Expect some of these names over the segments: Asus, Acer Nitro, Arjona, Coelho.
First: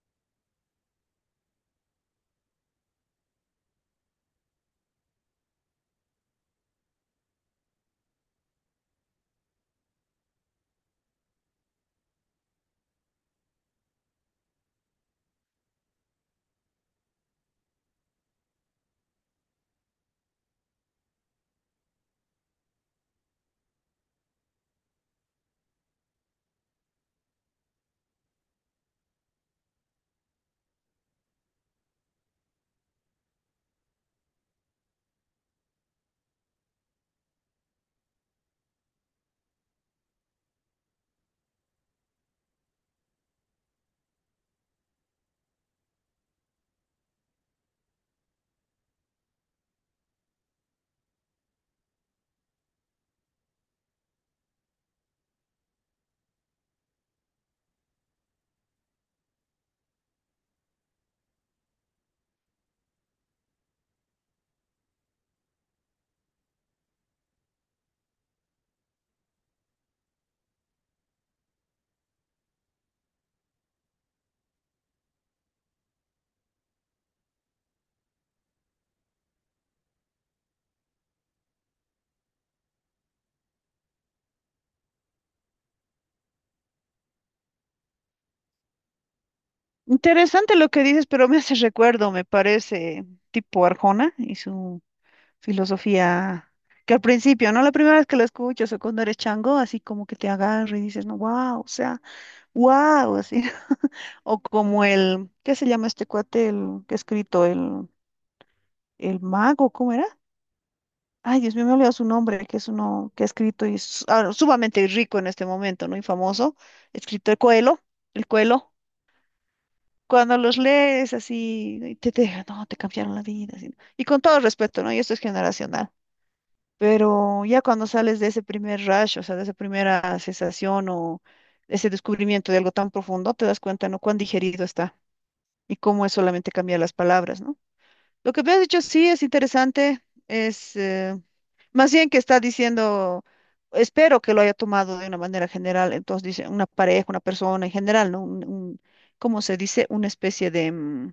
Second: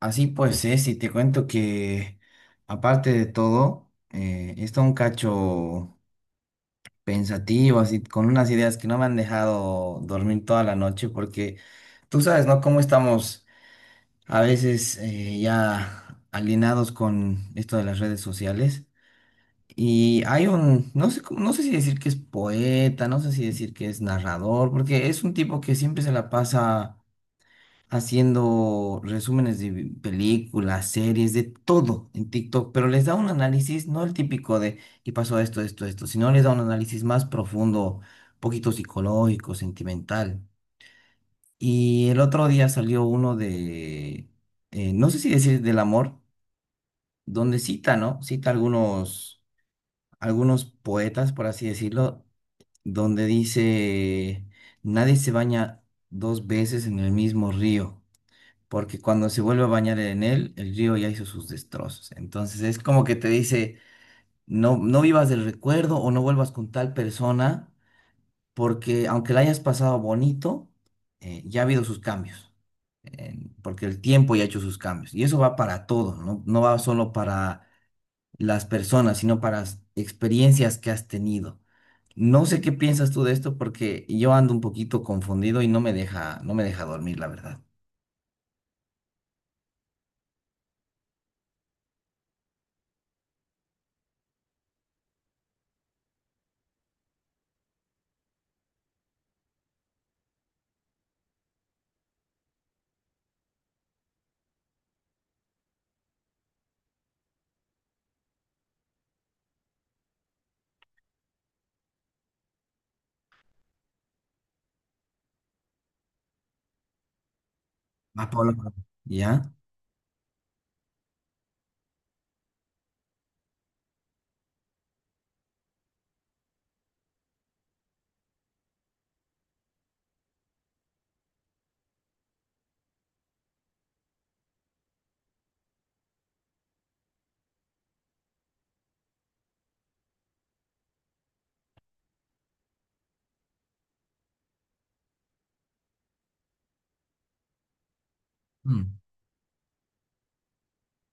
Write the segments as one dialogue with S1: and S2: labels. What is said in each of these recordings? S1: Así pues es, y te cuento que aparte de todo, he estado un cacho pensativo, así con unas ideas que no me han dejado dormir toda la noche, porque tú sabes, ¿no? Cómo estamos a veces ya alienados con esto de las redes sociales. Y hay un, no sé, no sé si decir que es poeta, no sé si decir que es narrador, porque es un tipo que siempre se la pasa haciendo resúmenes de películas, series, de todo en TikTok, pero les da un análisis, no el típico de, y pasó esto, esto, esto, sino les da un análisis más profundo, poquito psicológico, sentimental. Y el otro día salió uno de, no sé si decir del amor, donde cita, ¿no? Cita algunos, algunos poetas, por así decirlo, donde dice, nadie se baña dos veces en el mismo río porque cuando se vuelve a bañar en él, el río ya hizo sus destrozos. Entonces es como que te dice, no, no vivas del recuerdo o no vuelvas con tal persona, porque aunque la hayas pasado bonito, ya ha habido sus cambios, porque el tiempo ya ha hecho sus cambios. Y eso va para todo, ¿no? No va solo para las personas, sino para las experiencias que has tenido. No sé qué piensas tú de esto porque yo ando un poquito confundido y no me deja dormir, la verdad.
S2: Interesante lo que dices, pero me hace recuerdo, me parece, tipo Arjona y su filosofía, que al principio, ¿no? La primera vez que lo escuchas o cuando eres chango, así como que te agarra y dices, no, wow, o sea, wow, así. O como el, ¿qué se llama este cuate, el que ha escrito, el mago, ¿cómo era? Ay, Dios mío, me he olvidado su nombre, que es uno que ha escrito y es sumamente rico en este momento, ¿no? Y famoso, escrito el Coelho, el
S1: Va, Pablo.
S2: Coelho.
S1: ¿Ya?
S2: Cuando los lees así, y te dejan, no, te cambiaron la vida, así, ¿no? Y con todo respeto, ¿no? Y esto es generacional. Pero ya cuando sales de ese primer rush, o sea, de esa primera sensación o ese descubrimiento de algo tan profundo, te das cuenta, ¿no? Cuán digerido está y cómo es solamente cambiar las palabras, ¿no? Lo que me has dicho sí es interesante, es más bien que está diciendo, espero que lo haya tomado de una manera general, entonces dice una pareja, una persona en general, ¿no?
S1: Mm.
S2: ¿Cómo se dice? Una especie de...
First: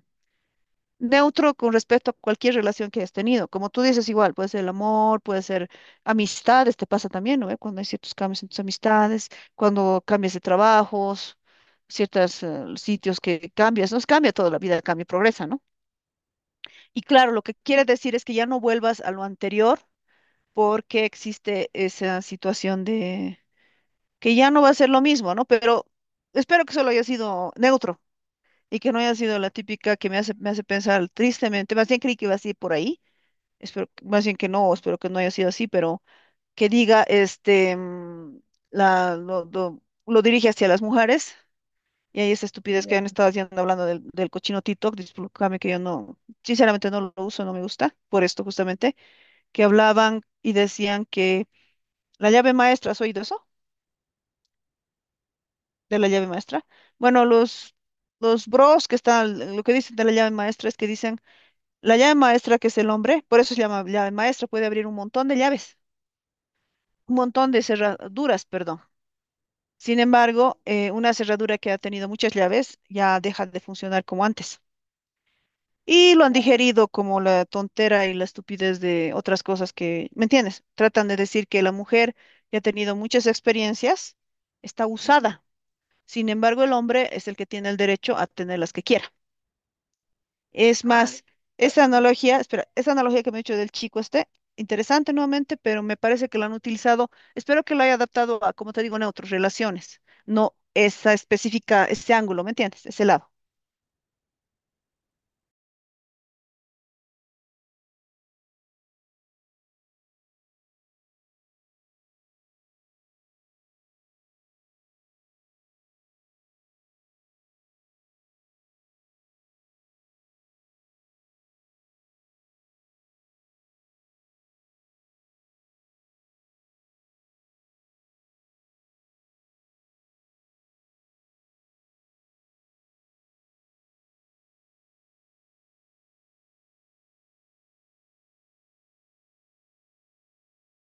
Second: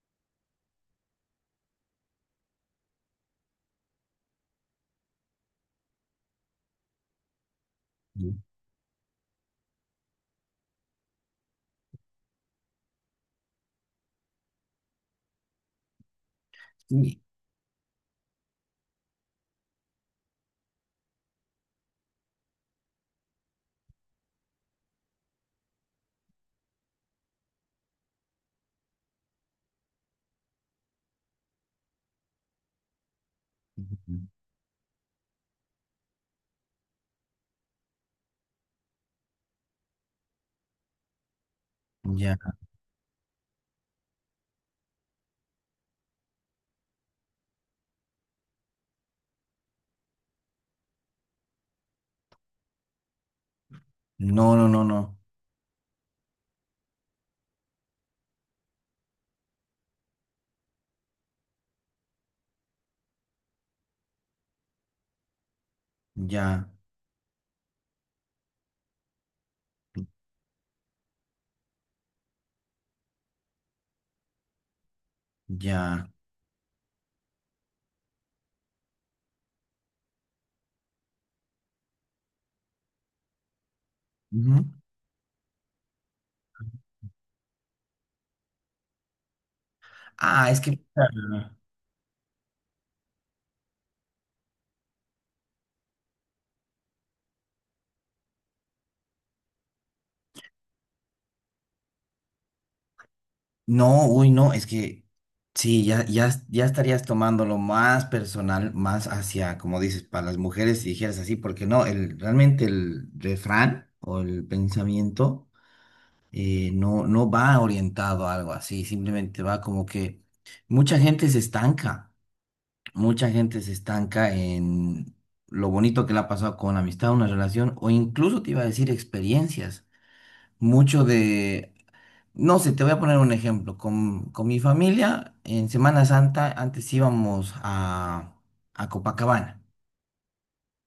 S2: neutro con respecto a cualquier relación que hayas tenido. Como tú dices, igual, puede ser el amor, puede ser amistades, te pasa también, ¿no? ¿Eh? Cuando hay ciertos cambios en tus amistades, cuando cambias de trabajos, ciertos sitios que cambias, nos cambia toda la vida, cambia, y progresa, ¿no? Y
S1: Y-
S2: claro, lo que quiere decir es que ya no vuelvas a lo anterior porque existe esa situación de que ya no va a ser lo mismo, ¿no? Pero espero que solo haya sido neutro. Y que no haya sido la típica que me hace pensar tristemente, más bien creí que iba a ir por ahí, espero, más bien que no, espero que no haya sido así, pero que diga, este, la, lo, lo- lo dirige hacia las mujeres y ahí
S1: Ya.
S2: esa estupidez que han estado haciendo hablando del cochino TikTok, discúlpame que yo no, sinceramente no lo uso, no me gusta, por esto justamente, que hablaban y decían que la llave maestra, ¿has oído eso?
S1: No, no, no, no.
S2: De la llave maestra. Bueno, los bros que están, lo que dicen de la llave maestra es que dicen, la llave maestra que es el hombre, por eso se llama llave maestra, puede abrir un montón de llaves.
S1: Ya,
S2: Un montón de cerraduras, perdón. Sin embargo, una cerradura que ha tenido muchas llaves ya deja de funcionar como antes.
S1: ya.
S2: Y lo han digerido como la tontera y la estupidez de otras cosas que, ¿me entiendes? Tratan de decir que la mujer ya ha tenido muchas experiencias,
S1: Ujú.
S2: está usada. Sin embargo, el hombre es el que tiene el derecho a tener las que quiera.
S1: Ah, es que...
S2: Es Vale. Más, Vale.
S1: ah,
S2: Esa analogía, espera, esa analogía que me he hecho del chico este, interesante nuevamente, pero me parece que lo han utilizado, espero que lo haya adaptado a, como te digo, neutros, relaciones, no esa específica, ese ángulo, ¿me entiendes? Ese lado.
S1: no, uy, no, es que... Sí, ya, ya, ya estarías tomándolo más personal, más hacia, como dices, para las mujeres, si dijeras así, porque no, el, realmente el refrán o el pensamiento no, no va orientado a algo así, simplemente va como que mucha gente se estanca. Mucha gente se estanca en lo bonito que le ha pasado con amistad, una relación, o incluso te iba a decir experiencias. Mucho de, no sé, te voy a poner un ejemplo. Con mi familia, en Semana Santa, antes íbamos a Copacabana.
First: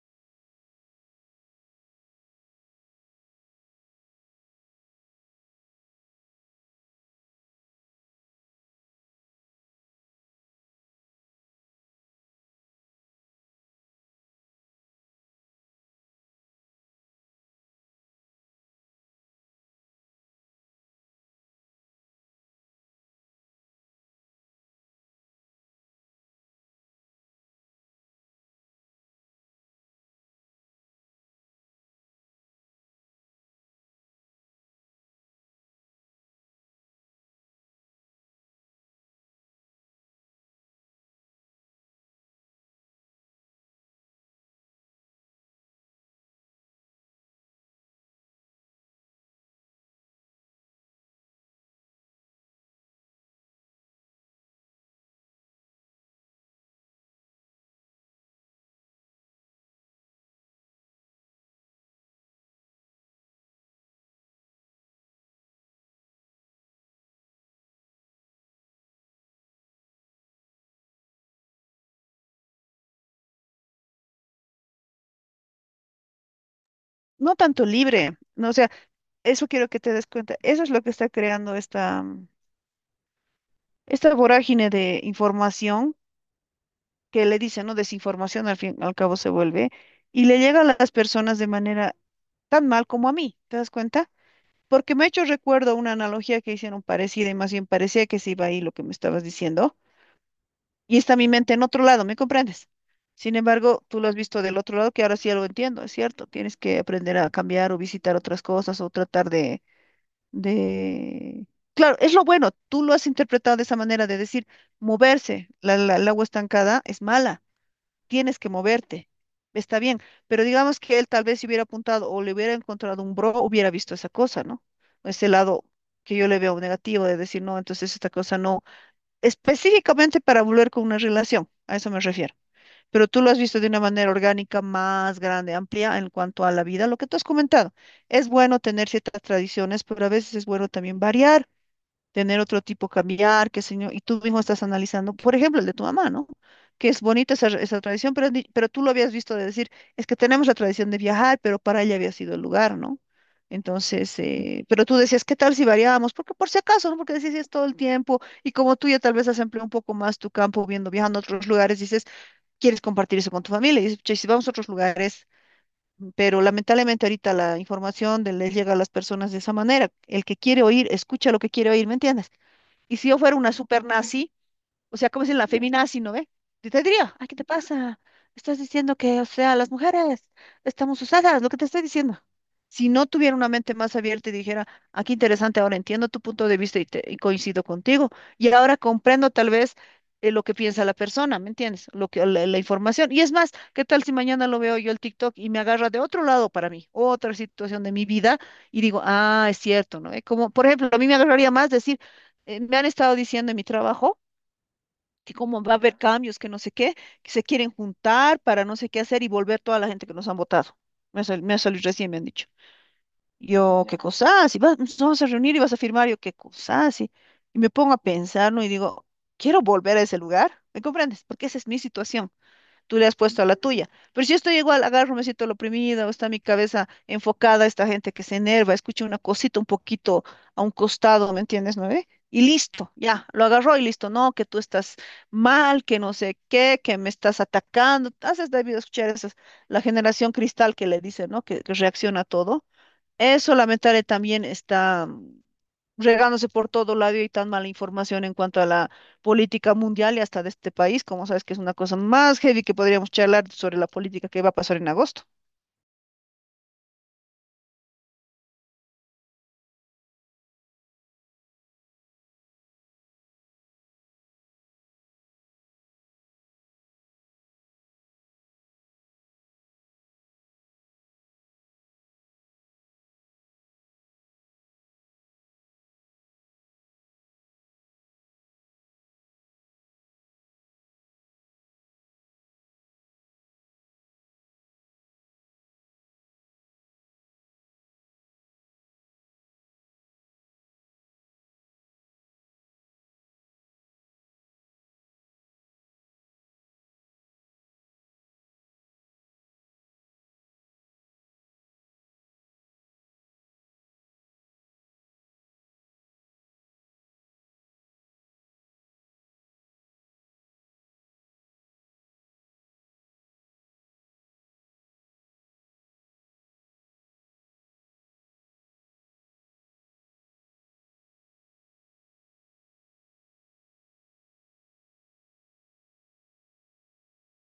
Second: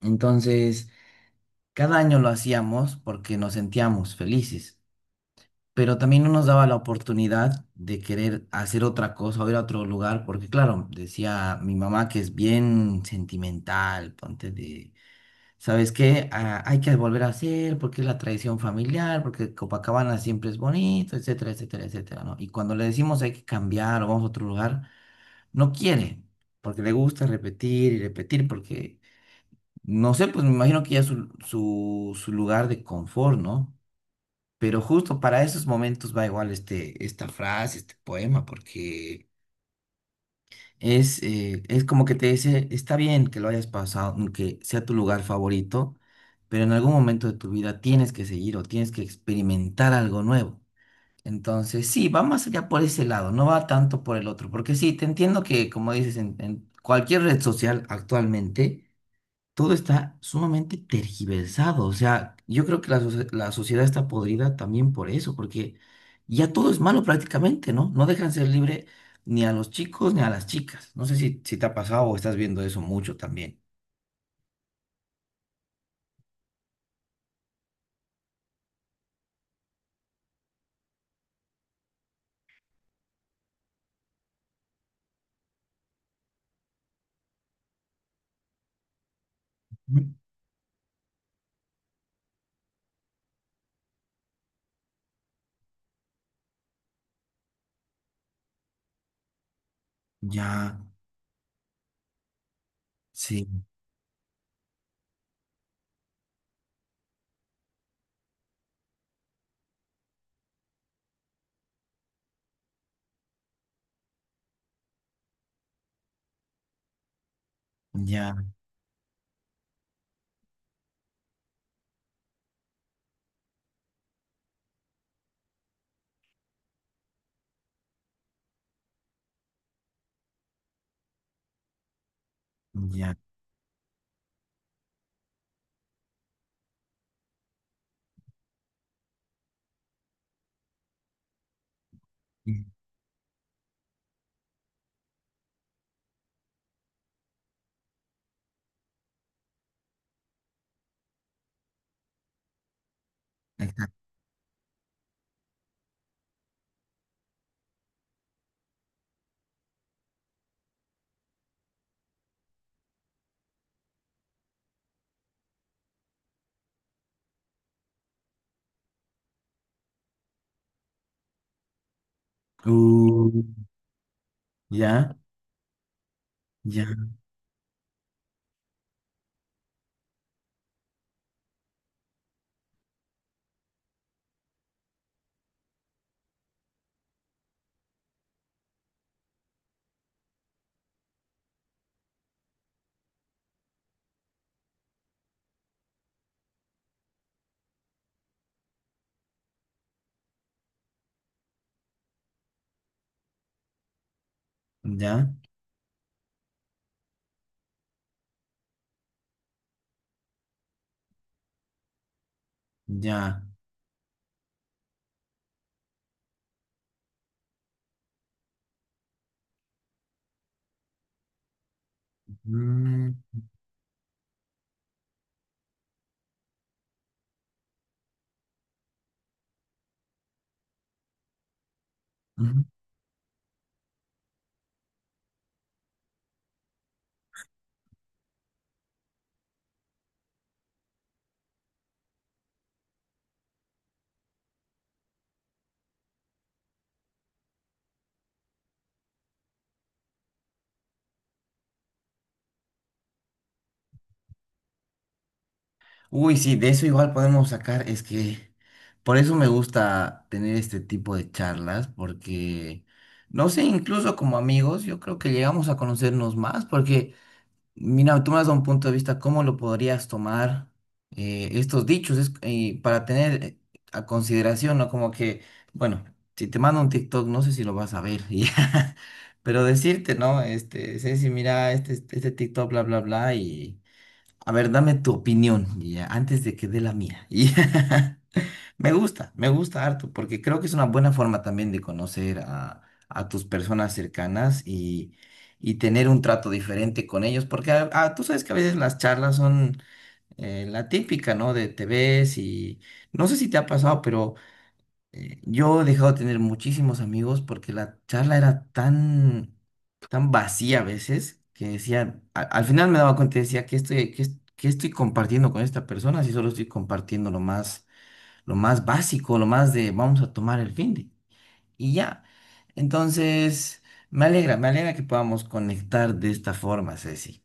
S1: Entonces, cada año lo hacíamos porque nos sentíamos felices pero también no nos daba la oportunidad de querer hacer otra cosa o ir a otro lugar, porque claro, decía mi mamá que es bien sentimental, ponte de, ¿sabes qué? Ah, hay que volver a hacer porque es la tradición familiar, porque Copacabana siempre es bonito, etcétera, etcétera, etcétera, ¿no? Y cuando le decimos hay que cambiar o vamos a otro lugar, no quiere, porque le gusta repetir y repetir, porque, no sé, pues me imagino que ya es su lugar de confort, ¿no? Pero justo para esos momentos va igual este, esta frase, este poema, porque es como que te dice, está bien que lo hayas pasado, mm, que sea tu lugar favorito, pero en algún momento de tu vida tienes que seguir o tienes que experimentar algo nuevo. Entonces, sí, va más allá por ese lado, no va tanto por el otro, porque sí, te entiendo que, como dices, en cualquier red social actualmente, todo está sumamente tergiversado. O sea, yo creo que la, la sociedad está podrida también por eso, porque ya todo es malo prácticamente, ¿no? No dejan ser libre ni a los chicos ni a las chicas. No sé si te ha pasado o estás viendo eso mucho también.
S2: No tanto libre, no, o sea, eso quiero que te des cuenta, eso es lo que está creando esta, esta vorágine de información que le dicen, ¿no? Desinformación al fin, al cabo se vuelve,
S1: Ujú.
S2: y le llega a las personas de manera tan mal como a mí, ¿te das cuenta? Porque me ha hecho recuerdo una analogía que hicieron parecida y más bien parecía que se iba ahí lo que me estabas diciendo.
S1: Ya,
S2: Y está mi mente en otro lado, ¿me comprendes? Sin
S1: sí,
S2: embargo, tú lo has visto del otro lado, que ahora sí ya lo entiendo, es cierto. Tienes que aprender a cambiar o visitar otras cosas o tratar de... Claro, es lo bueno. Tú lo has interpretado de esa manera de decir, moverse, el agua estancada es mala,
S1: ya,
S2: tienes que moverte. Está bien, pero digamos que él tal vez si hubiera apuntado o le hubiera encontrado un bro, hubiera visto esa cosa, ¿no? Ese lado que yo le veo negativo de decir, no, entonces esta cosa no, específicamente para volver con una relación, a eso me refiero. Pero
S1: ya.
S2: tú lo has visto de una manera orgánica más grande, amplia en cuanto a la vida, lo que tú has comentado. Es bueno tener ciertas tradiciones, pero a veces es bueno también variar, tener otro
S1: Mm.
S2: tipo, cambiar, qué señor, y tú mismo estás analizando, por ejemplo, el de tu mamá, ¿no? Que es bonita esa, esa tradición, pero, pero tú lo habías visto de decir, es que tenemos la tradición de viajar, pero para ella había sido el lugar, ¿no? Entonces, pero tú decías, ¿qué tal si variábamos? Porque por si acaso, ¿no? Porque decías "Sí, es todo el tiempo", y como tú ya tal vez has empleado un poco más tu campo viendo, viajando a otros lugares, dices, quieres compartir eso con tu familia, y dices, "Che, si vamos a otros lugares", pero lamentablemente ahorita la información les llega a las personas de esa manera. El que quiere oír, escucha lo que quiere oír, ¿me entiendes? Y si yo fuera una
S1: Uh,
S2: super nazi, o sea,
S1: ya,
S2: como si la feminazi, ¿no ve? Y te
S1: ya,
S2: diría, ay, ¿qué te pasa? Estás diciendo que, o sea, las mujeres estamos usadas, lo que te estoy diciendo. Si no tuviera una mente más abierta y dijera, aquí interesante, ahora entiendo tu punto de vista y coincido contigo. Y ahora comprendo tal vez lo que piensa la persona, ¿me entiendes? Lo que, la información. Y es más, ¿qué tal si mañana lo veo yo el TikTok y me agarra de otro lado para mí, otra situación de mi vida y digo, ah, es cierto, ¿no? Como, por ejemplo, a mí me agarraría más decir, me han estado diciendo en mi trabajo
S1: ya,
S2: que como va a haber cambios, que no sé qué, que se quieren juntar para no sé qué hacer y volver toda la gente que nos han votado. Me ha salido recién, me han dicho.
S1: ya.
S2: Yo, qué cosa, si vas, nos vamos a reunir y vas a firmar, yo, qué cosa, si. Y me pongo a pensar, ¿no? Y digo, quiero volver a ese lugar, ¿me comprendes? Porque esa es mi situación, tú le
S1: Mm.
S2: has puesto a la tuya. Pero si yo estoy igual, agarro, me siento oprimida, o está mi cabeza enfocada, esta gente que se enerva, escucha una cosita un poquito a un costado, ¿me entiendes, no ve? Y listo, ya, lo agarró y listo. No, que tú estás mal, que no sé qué, que me estás atacando. Haces debido escuchar esas, la generación cristal que le dice, ¿no? Que reacciona a todo. Eso lamentable también está regándose por todo lado y hay tan mala información en cuanto a la política mundial y hasta de este país, como sabes que es una cosa más heavy que podríamos charlar sobre la política que va a pasar en agosto.
S1: Uy, sí, de eso igual podemos sacar, es que por eso me gusta tener este tipo de charlas, porque, no sé, incluso como amigos, yo creo que llegamos a conocernos más, porque, mira, tú me has dado un punto de vista, ¿cómo lo podrías tomar estos dichos? Es, para tener a consideración, ¿no? Como que, bueno, si te mando un TikTok, no sé si lo vas a ver, y ya, pero decirte, ¿no? Este, Ceci, mira, este TikTok, bla, bla, bla, y... A ver, dame tu opinión y ya, antes de que dé la mía. Y me gusta, me gusta harto, porque creo que es una buena forma también de conocer a tus personas cercanas y tener un trato diferente con ellos, porque tú sabes que a veces las charlas son la típica, ¿no? De te ves y no sé si te ha pasado, yo he dejado de tener muchísimos amigos porque la charla era tan, tan vacía a veces que decía al final me daba cuenta y decía, ¿qué estoy, qué, qué estoy compartiendo con esta persona si solo estoy compartiendo lo más básico, lo más de vamos a tomar el fin de y ya. Entonces, me alegra que podamos conectar de esta forma, Ceci.